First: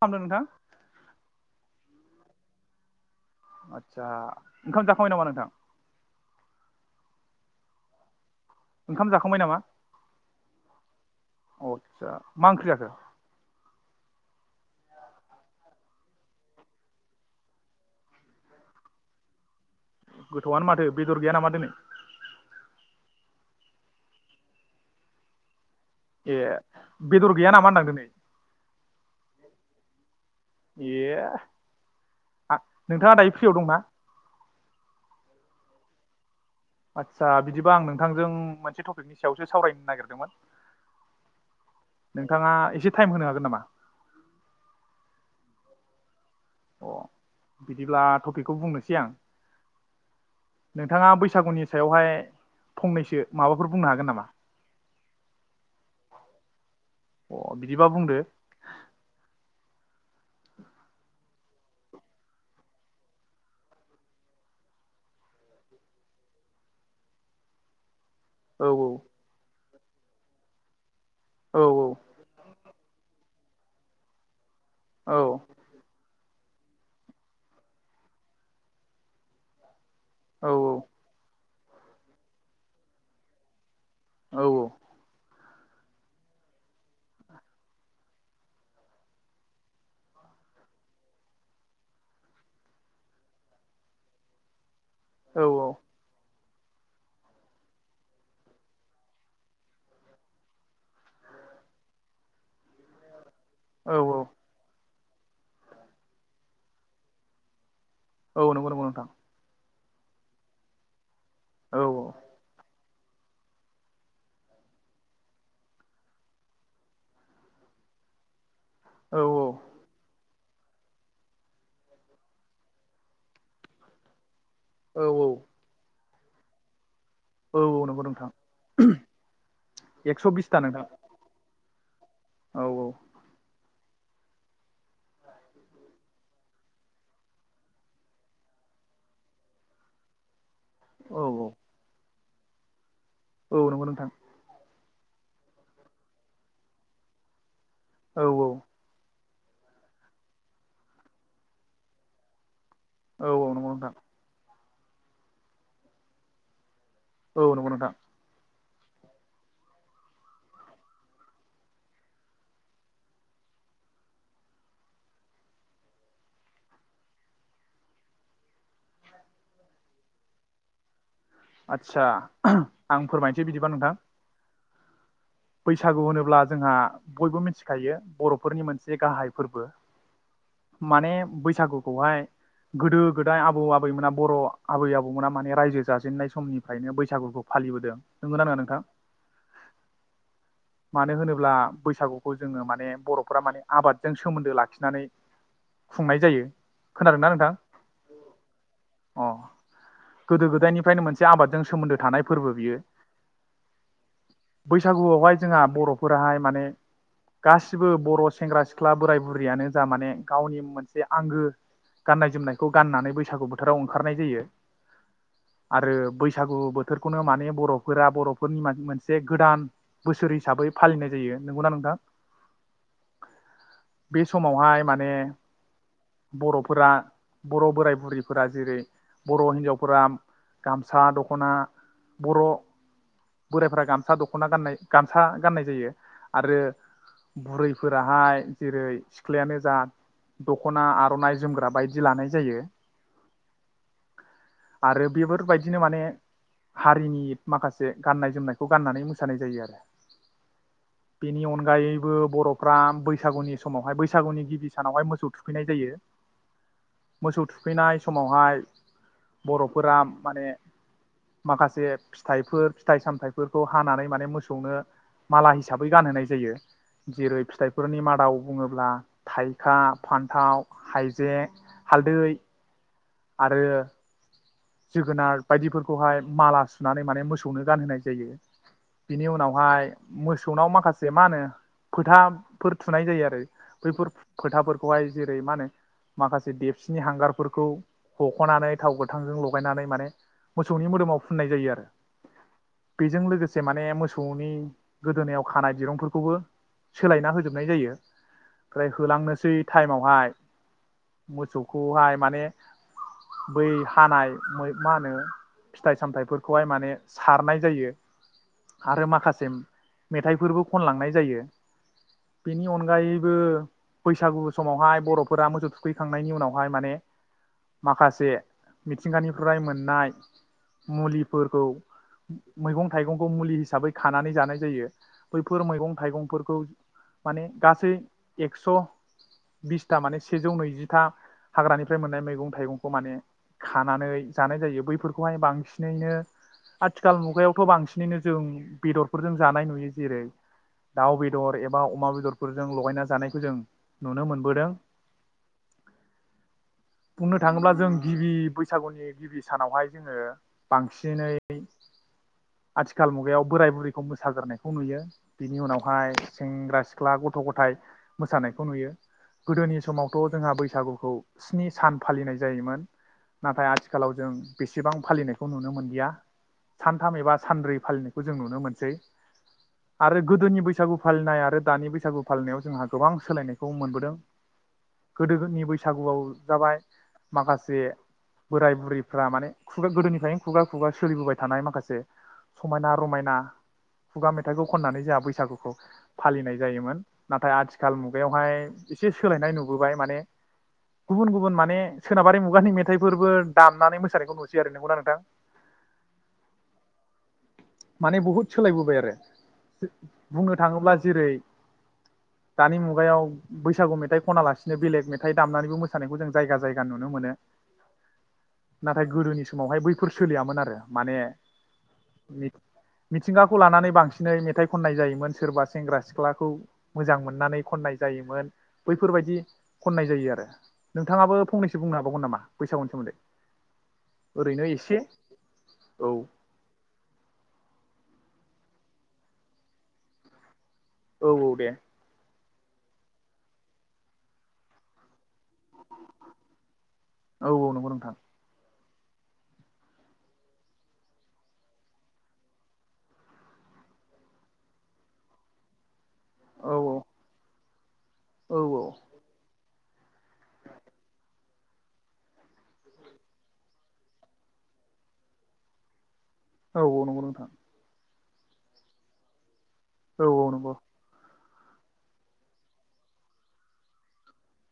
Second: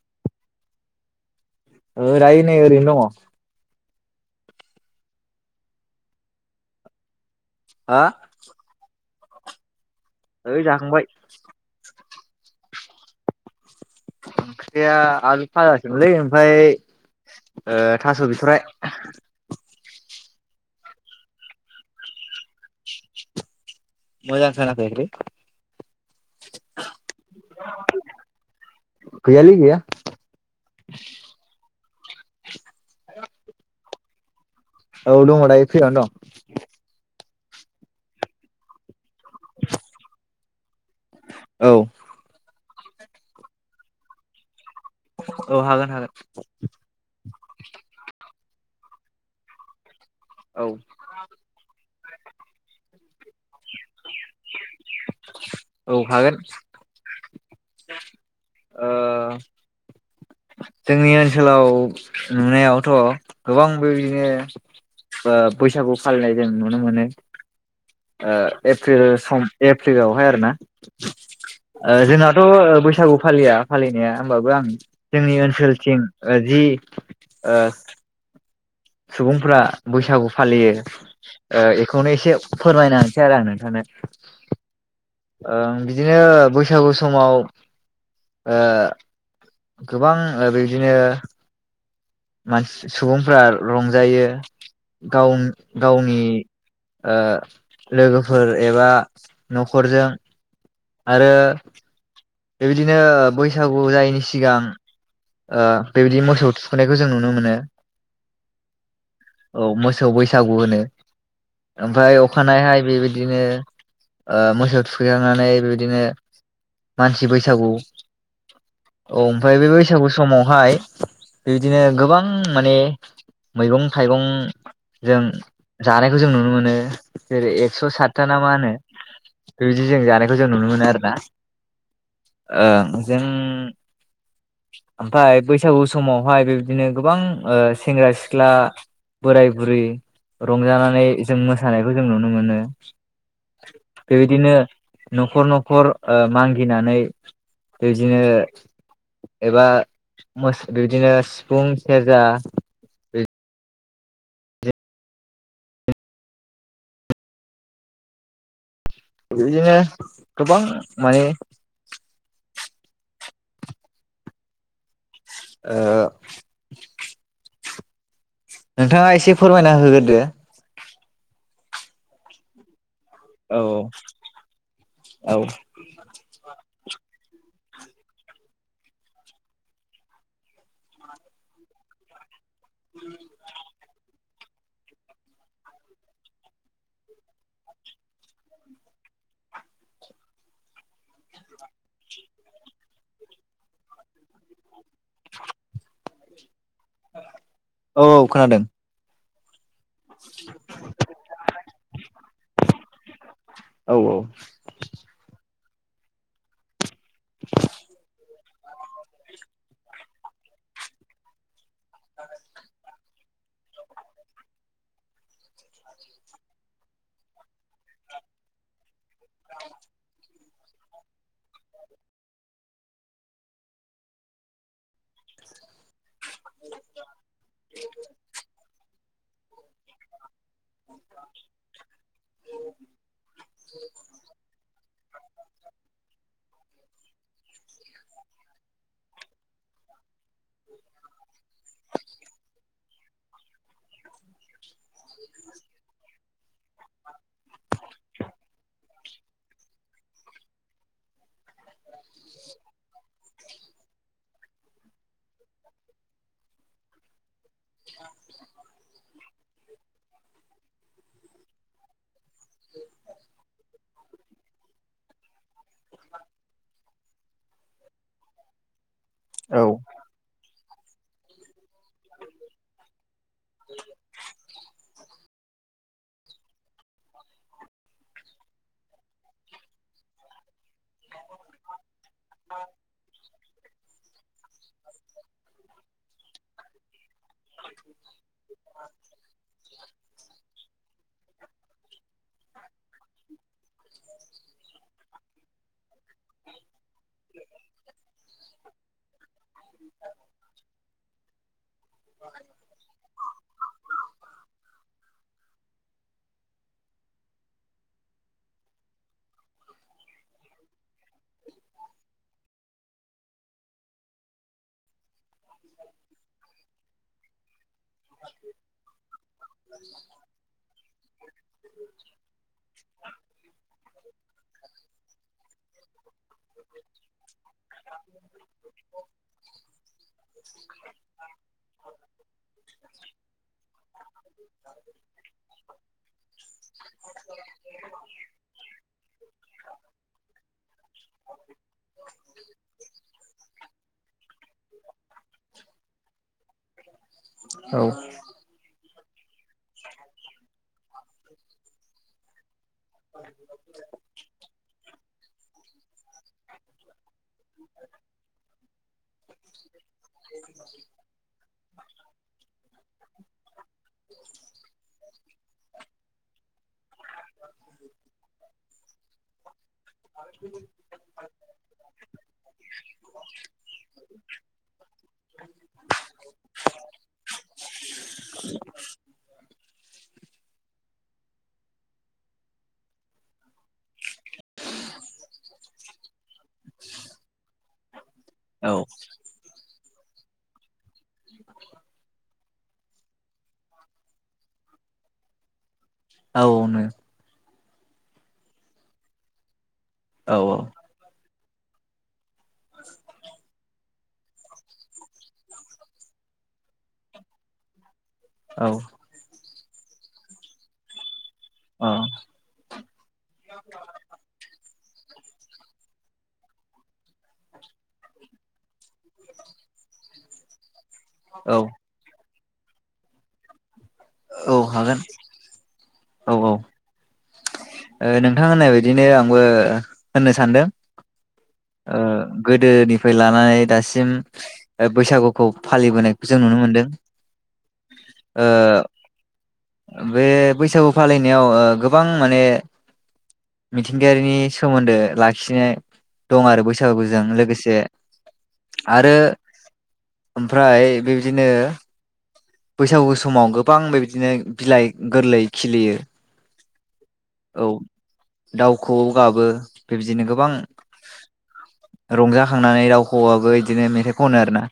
मा खालामदों राय नै ओरैनो दङ। आतसा ओंखाम जाखाबाय नामा नोंथां? हा? ओंखाम जाखांबाय नामा? ओय जाखांबाय। आसा मा ओंख्रि जाखो? ओंख्रिया आलु फाजामोनलै ओमफ्राय थास' ओ बिथरा गोथौआनो माथो बेदर गैया नामा दिनै? मोजां सानाखै [inaudible] ए बेदर गैया नामा होनदां दिनै गैयालै गैया ए नोंथाङा दायो फ्रियाव दंना औ दं दायो फराइनो दङ आसा बिदिबा आं नोंथांजों मोनसे नि सो सावरायनो नागिरदोंमोन दं औ नोंथाङा टाइम होनो हागोन नामा औ हागोन हागोन अ बिदिब्ला टपिकखौ बुंनोसै आं औ नोंथाङा बैसागुनि सायावहाय फंनैसो माबाफोर बुंनो हागोन नामा औ हागोन अ बिदिबा बुंदो। ओ जोंनि ओनसोलाव नुनायावथ' गोबां बेबायदिनो बैसागु फालिनाय जों नुनो मोनो। औ एप्रिल सान एप्रिलावहाय आरो ना? औ जोंनाथ' बै बैसागु फालिया फालिनाया होमबाबो आं औ जोंनि ओनसोलसथिं जि आ सुबुंफ्रा बैसागु औ फालियो बेखौनो एसे फोरमायना होनोसै आरो आं नोंथांनो औ औ। ओ बिदिनो बैसागु समाव गोबां बिदिनो मानसि सुबुंफ्रा रंजायो। गाव औ औ गावनि लोगोफोर एबा न'खरजों आरो बेबायदिनो ब बैसागु औ औ जायैनि सिगां बेबायदि मोसौ थुखैनायखौ जों नुनो मोनो। औ नंगौ नंगौ नोंथां। औ मोसौ बैसागु होनो। औ ओमफ्राय अखानायहाय बेबायदिनो मोसौ थुखैखांनानै बेबायदिनो मानसि बैसागु औ औव ओमफाय बै समावहाय बेदिनो गोबां माने मैगं थाइगं जों औ जानाय बेखौ जों नुनो मोनो जेरै औ औ एकस' नंगौ सातथा नोंथां ना मा होनो बेबायदि जों एकस' जानायखौ जों बिसथा नुनो मोनो नोंथां आरोना आ औ ओमफफ्राय बैसागु समावहाय बेबदिनो गोबां सेंग्रा सिख्ला बोराय बुरै। रंजानानै औ जों मोसानायखौ जों नुनो माने औ नंगौ नोंथां। न'खर न'खर मागिनानै बेदिनो औ एबा मोस बिदिनो सिफुं सेरजा औ औ नंगौ नोंथां। औ नंगौ नोंथां। बेदिनो गोबां मानि ओ नोंथाङा एसे फोरमायना होगोरदो आतसा आं फोरमायनोसै औ बिदिबा नोंथां। औ बैसागु होनोब्ला जोंहा बयबो मिथि खायो बर'फोरनि मोनसे गाहाय फोरबो माने बैसागुखौहाय गोदो गोदाय आबौ आबैमोना बर' आबै आबौमोना माने रायजो जाजेननाय समनिफ्रायनो बैसागुखौ फालिबोदों। नंगौ ना नङा नोंथां? मानो होनोब्ला बैसागुखौ जोङो माने बर'फोरा माने आबादजों सोमोन्दो लाखिनानै खुंनाय जायो। खोनादोंना नोंथां औ खोनादों। अ गोदो गोदायनिफ्रायनो मोनसे आबादजों सोमोन्दो थानाय फोरबो बियो। औ गुआवहाय जोंहा बर'फोराहाय माने गासिबो बर' सेंग्रा सिख्ला बोराय बुरियानो जा माने गावनि मोनसे बे आंगो गाननाय जोमनायखौ गाननानै बैसागु बोथोराव ओंखारनाय जायो आरो बैसागु बोथोर खौनो माने बर'फोरा बर'फोरनि मान मोनसे गोदान बोसोर हिसाबै फालिनाय जायो। नंगौ ना नोंथां? बे समावहाय माने बर'फोरा बर' बोराय बुरैफोरा। जेरै बर' हिनजावफोरा गामसा दख'ना बर' बोराइफ्रा गाम सा दख'ना गाननाय गामसा गाननाय जायो आरो बुरैफोराहाय जेरै सिख्लायानो जा दख'ना आर'नाइ जोमग्रा बायदि लानाय जायो आरो बेफोरबायदिनो माने हारिनि माखासे गाननाय जोमनायखौ गाननानै मोसानाय जायो आरो। बेनि अनगायैबो बर'फ्रा बैसागुनि समावहाय बैसागुनि गिबि सानावहाय मोसौ थुखैनाय जायो। मोसौ थु खैनाय समावहाय बर' फोराम माने माखासे फिथाइफोर फिथाइ सामथाइ फोरखौ हानानै माने मोसौनो माला हिसाबै गानहोनाय जायो। जेरै फिथाइफोरनि मादाव बुङोब्ला औ थाइखा, फान्थाव हाइजें हालदै आरो जोगोनार बायदिफोरखौहाय माला सुनानै माने मोसौनो गानहोनाय जायो। बिनि उनावहाय मोसौनाव माखासे मा होनो फोथाफोर थुनाय जायो आरो बैफोर फोथाफोरखौहाय जेरै मा होनो माखासे देबसिनि हांगारफोरखौ हख'नानै थाव गोथांजों ल गायनानै माने मोसौनि मोदोमाव फोननाय जायो आरो बेजों लोगोसे माने मोसौनि गोदोनायाव खानाय दिरुंफोरखौबो सोलायना होजोबनाय जायो। फ्राय होलांनोसै थाइमावहाय मोसौखौहाय माने बै हानाय मा होनो फिथाइ सामथाइफोरखौहाय माने सारनाय जायो आरो माखासे मेथाइफोरबो खनलांनाय जायो बेनि अनगायैबो बैसागु समावहाय बर' फोरा मोसौ थुखैखांनायनि उनावहाय माने माखासे मिथिंगानिफ्राय मोननाय मुलिफोरखौ मैगं थाइगंखौ मुलि हिसाबै खानानै जानाय जायो बैफोर मैंगं थाइगं फोरखौ माने गासै एक्स बिस्ता सेजौ नैजिथाम हाग्रानिफ्राय मोननाय मैगं थाइगंखौ माने खानानै जानाय जायो बैफोरखौहाय बांसिनैनो आथिखाल मुगायावथ' बांसिनैनो जों बेदरफोरजों जानाय नुयो जेरै दाउ बेदर एबा अमा बेदरफोरजों लगायना जानायखौ जों नुनो मोनबोदों। बुंनो थाङोब्ला नो जों गिबि बैसागुनि गिबि सानावहाय जोङो बांसिनै आथिखाल मुगायाव बोराय बुरैखौ मोसाग्रोनायखौ नुयो। बिनि उनावहाय सेंग्रा सिख्ला गथ' गथाय मोसानायखौ नुयो गोदोनि समावथ' जोंहा बैसागुखौ स्नि सान फालिनाय जायोमोन। नाथाय आथिखालाव जों बेसेबां फालिनायखौ नुनो मोनलिया सानथाम एबा सानब्रै फालिनायखौ जों नुनो मोनसै आरो गोदोनि बैसागु फालिनाय आरो दानि बैसागु फालिनायाव जोंहा गोबां सोलायनायखौ मोनबोदों गोदोनि बैसागुआव जाबाय माखासे [unintelligible] बोराय बुरैफ्रा माने खुगा गोदोनिफ्रायनो खुगा खुगा सोलिबोबाय थानाय माखासे समायना रमायना खुगा मेथाइखौ खननानै जोंहा बैसागुखौ फालिनाय जायोमोन। नाथाय आथिखाल मुगायावहाय औ एसे सोलायनाय नुबो बाय माने गुबुन गुबु मने सोनाबारि मुगानि [unintelligible] दामनानै मोसानायखौ नुसै आरो नंगौना नोंथां औ नो [unintelligible] माने बहुद सोलायबोबाय आरो बुंनो थाङोब्ला जेरै दानि मुगायाव बैसागु मेथाइ खना लासिनो बेलेग मेथाइ दामनानैबो मोसानायखौ जों जायगा जायगा नुनो मोनो। औ नाथाय गोदोनि समावहाय बैफोर सोलियामोन आरो माने मिथिंगाखौ लानानै बांसिनै मेथाइ खननाय जायोमोन सोरबा सेंग्रा सिख्लाखौ मोजां मोननानै खननाय जायोमोन बैफोरबायदि खननाय जायो आरो नोंथाङाबो औ फनसो बुंनो हाबावमोन नामा। बैसागुनि सोमोन्दै औ ओरैनो एसे हागोन औ औ नोंथां होननाय बदिनो आंबो होननो सानदों औ औ दे ओ गोदोनिफ्राय लानानै दासिम बैसागु खौ फालिबोनायखौ जों नुनो मोनदों औ औ नंगौ नोंथां बे बैसागु फालिनायाव गो बां माने मिथिंगायारिनि सोमोन्दो लाखिनाय दं आरो औ बैसागुजों लोगोसे औ औ। आरो ओमफ्राय बेबायदिनो बैसागु समाव गोबां बेबायदिनो बिलाइ गोरलै खिलियो औ नंगौ नोंथां। दाउखोवौ गाबो। औ बेबायदिनो गोबां औ नंगौ रंजाखांनानै रावखोवौआबो बिदिनो मेथाइ खनो आरोना?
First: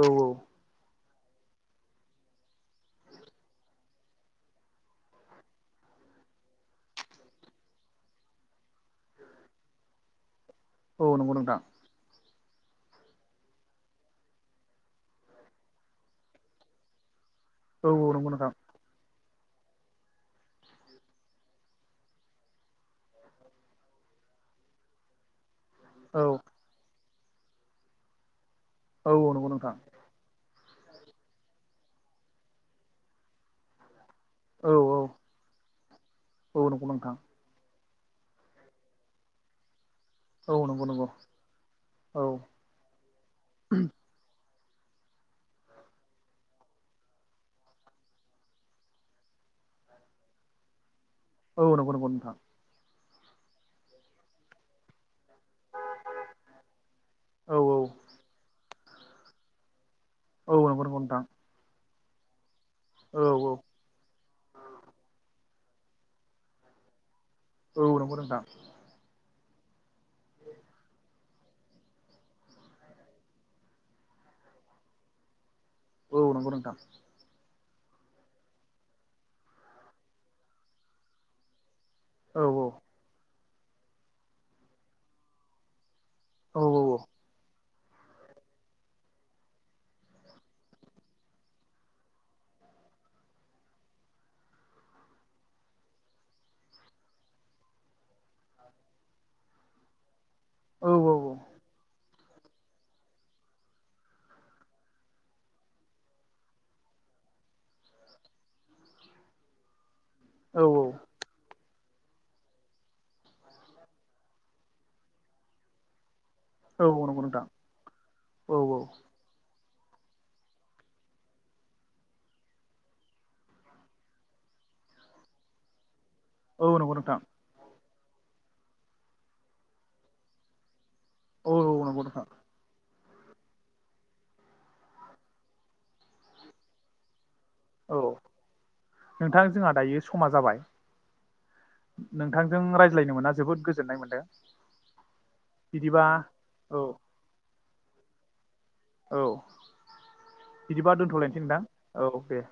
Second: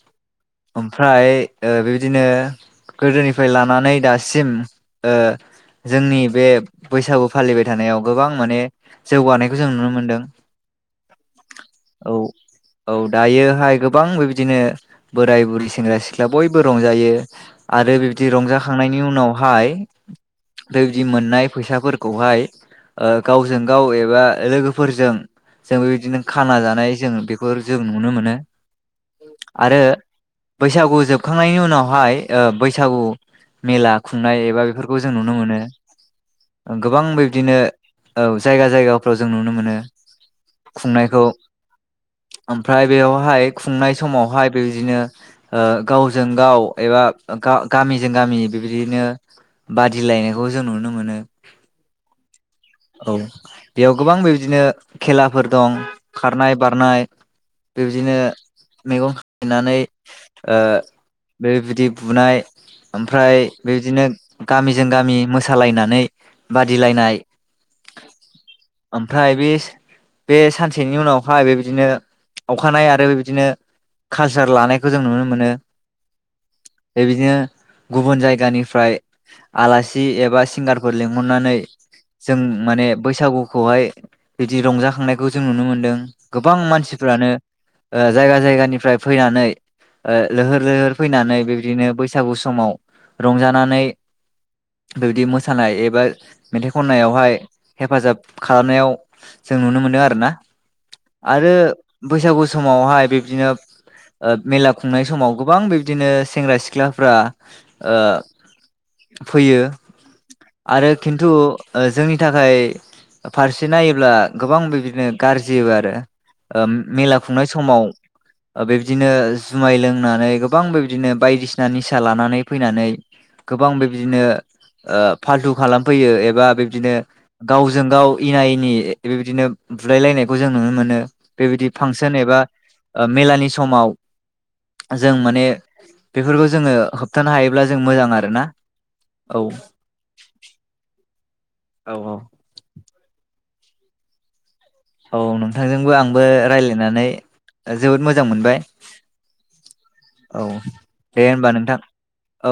औ औ। ओमफ्राय बेबाय बिदिनो गोदोनिफ्राय लानानै दासिम जोंनि बे बैसागु फालिबाय थानायाव गोबां माने जौगानायखौ जों नुनो मोनदों। औ नंगौ नोंथां। औ औ दायोहाय गोबां बिदिनो बोराय बुरि सेंग्रा सिख्ला बयबो रंजायो। औ आरो औ बिबदि नंगौ नोंथां रंजाखांनायनि उनाव हाय बेबायदि मोननाय फैसाफोरखौहाय गावजों गाव एबा लोगोफोरजों जों बेबायदिनो औ खाना जानाय जों बेफोरजों नुनो मोनो औ नगौ नोंथां आरो बैसागु जोब। खोबखांनायनि उनावहाय बैसागु मेला। खुंनाय एबा औ बेफोरखौ औ जों नुनो मोनो औ नंगौ गोबां नोंथां बिबदिनो औ जायगा जायगाफ्राव जों नुनो मोनो। औ नंगौ नंगौ खुंनायखौ औ ओमफ्राय बेयावहाय खुंनाय समावहाय। बेबिदिनो गावजों गाव एबा गामिजों गामि बेबदिनो बादिलायनायखौ जों नुनो मोनो। औ नंगौ नंगौ नोंथां। औ बेयाव गोबां बेबायदिनो खेला फोर दं खारनाय बारनाय औ औ बिबदिनो मैगं खायनानै औ ओ नंगौ नंगौ नोंथां बेबिदि बुनाय औ ओमफ्राय बेदिनो गामिजों गामि मोस सालायनानै बादिलायनाय औ नोंथां। ओमफ्राय बे बे सानसेनि उनावहाय बेबायदिनो अखानाय आरो बे बिदिनो कालसार लानायखौ जों नुनो माने औ नंगौ नोंथां। गुबुन जायगानिफ्राय आलासि एबा सिंगारफोर लिंहरनानै जों औ माने बैसागु खौहाय बिदि रंजाखांनायखौ जों नुनो मोन्दों। गोबां औ मानसिफ्रानो जायगा जायगानिफ्राय फैनानै लैहोर लैहोर फैनानै बेबायदिनो बैसागु समाव रंजानानै बेबायदि मोसानाय एबा मेथाइ खननायावहाय हेफाजाब खालामनायाव जों नुनो मोनदों आर ना? औ आरो बैसागु समावहाय बिदिनो मेला खुंनाय समाव गोबां बिब्दिनो सेंग्रा सिख्लाफ्रा फैयो। औ आरो खिन्थु ओ जोंनि थाखाय फारसे नायोब्ला गोबां बिदिनो गाज्रि आरो ओ औ औ मेला नंगौ नोंथां खुंनाय समाव औ ओ औ बेदिनो जुमाय लोंनानै गोबां बेब्दिनो बायदिसिना निसा लानानै फैनानै गोबां बेबदिनो ओ फाल्थु खालाम फैयो एबा औ बिदिनो नंगौ नोंथां गावजों गावजों गाव एना एनि बेबायदिनो बुलायलायनायखौ जों नुनो मोनो औ औ बेबायदि नंगौ फांसन नोंथां एबा ओ मेलानि समाव जों माने बेफोरखौ जोङो होबथानो हायो। औ नोंथां जोंहा दायो समा जाबाय औ औ नोंथांजों राय रायज्लायनो मोना जोबोद गोजोननाय मोन्दों। औ नोंथांजोंबो आंबो औ रायज्लायनानै जोबोद मोजां। मोजां मोनबाय। औ औ बिदिबा दे दोनथ'लायनोसै होनबा नोंथां औ दे।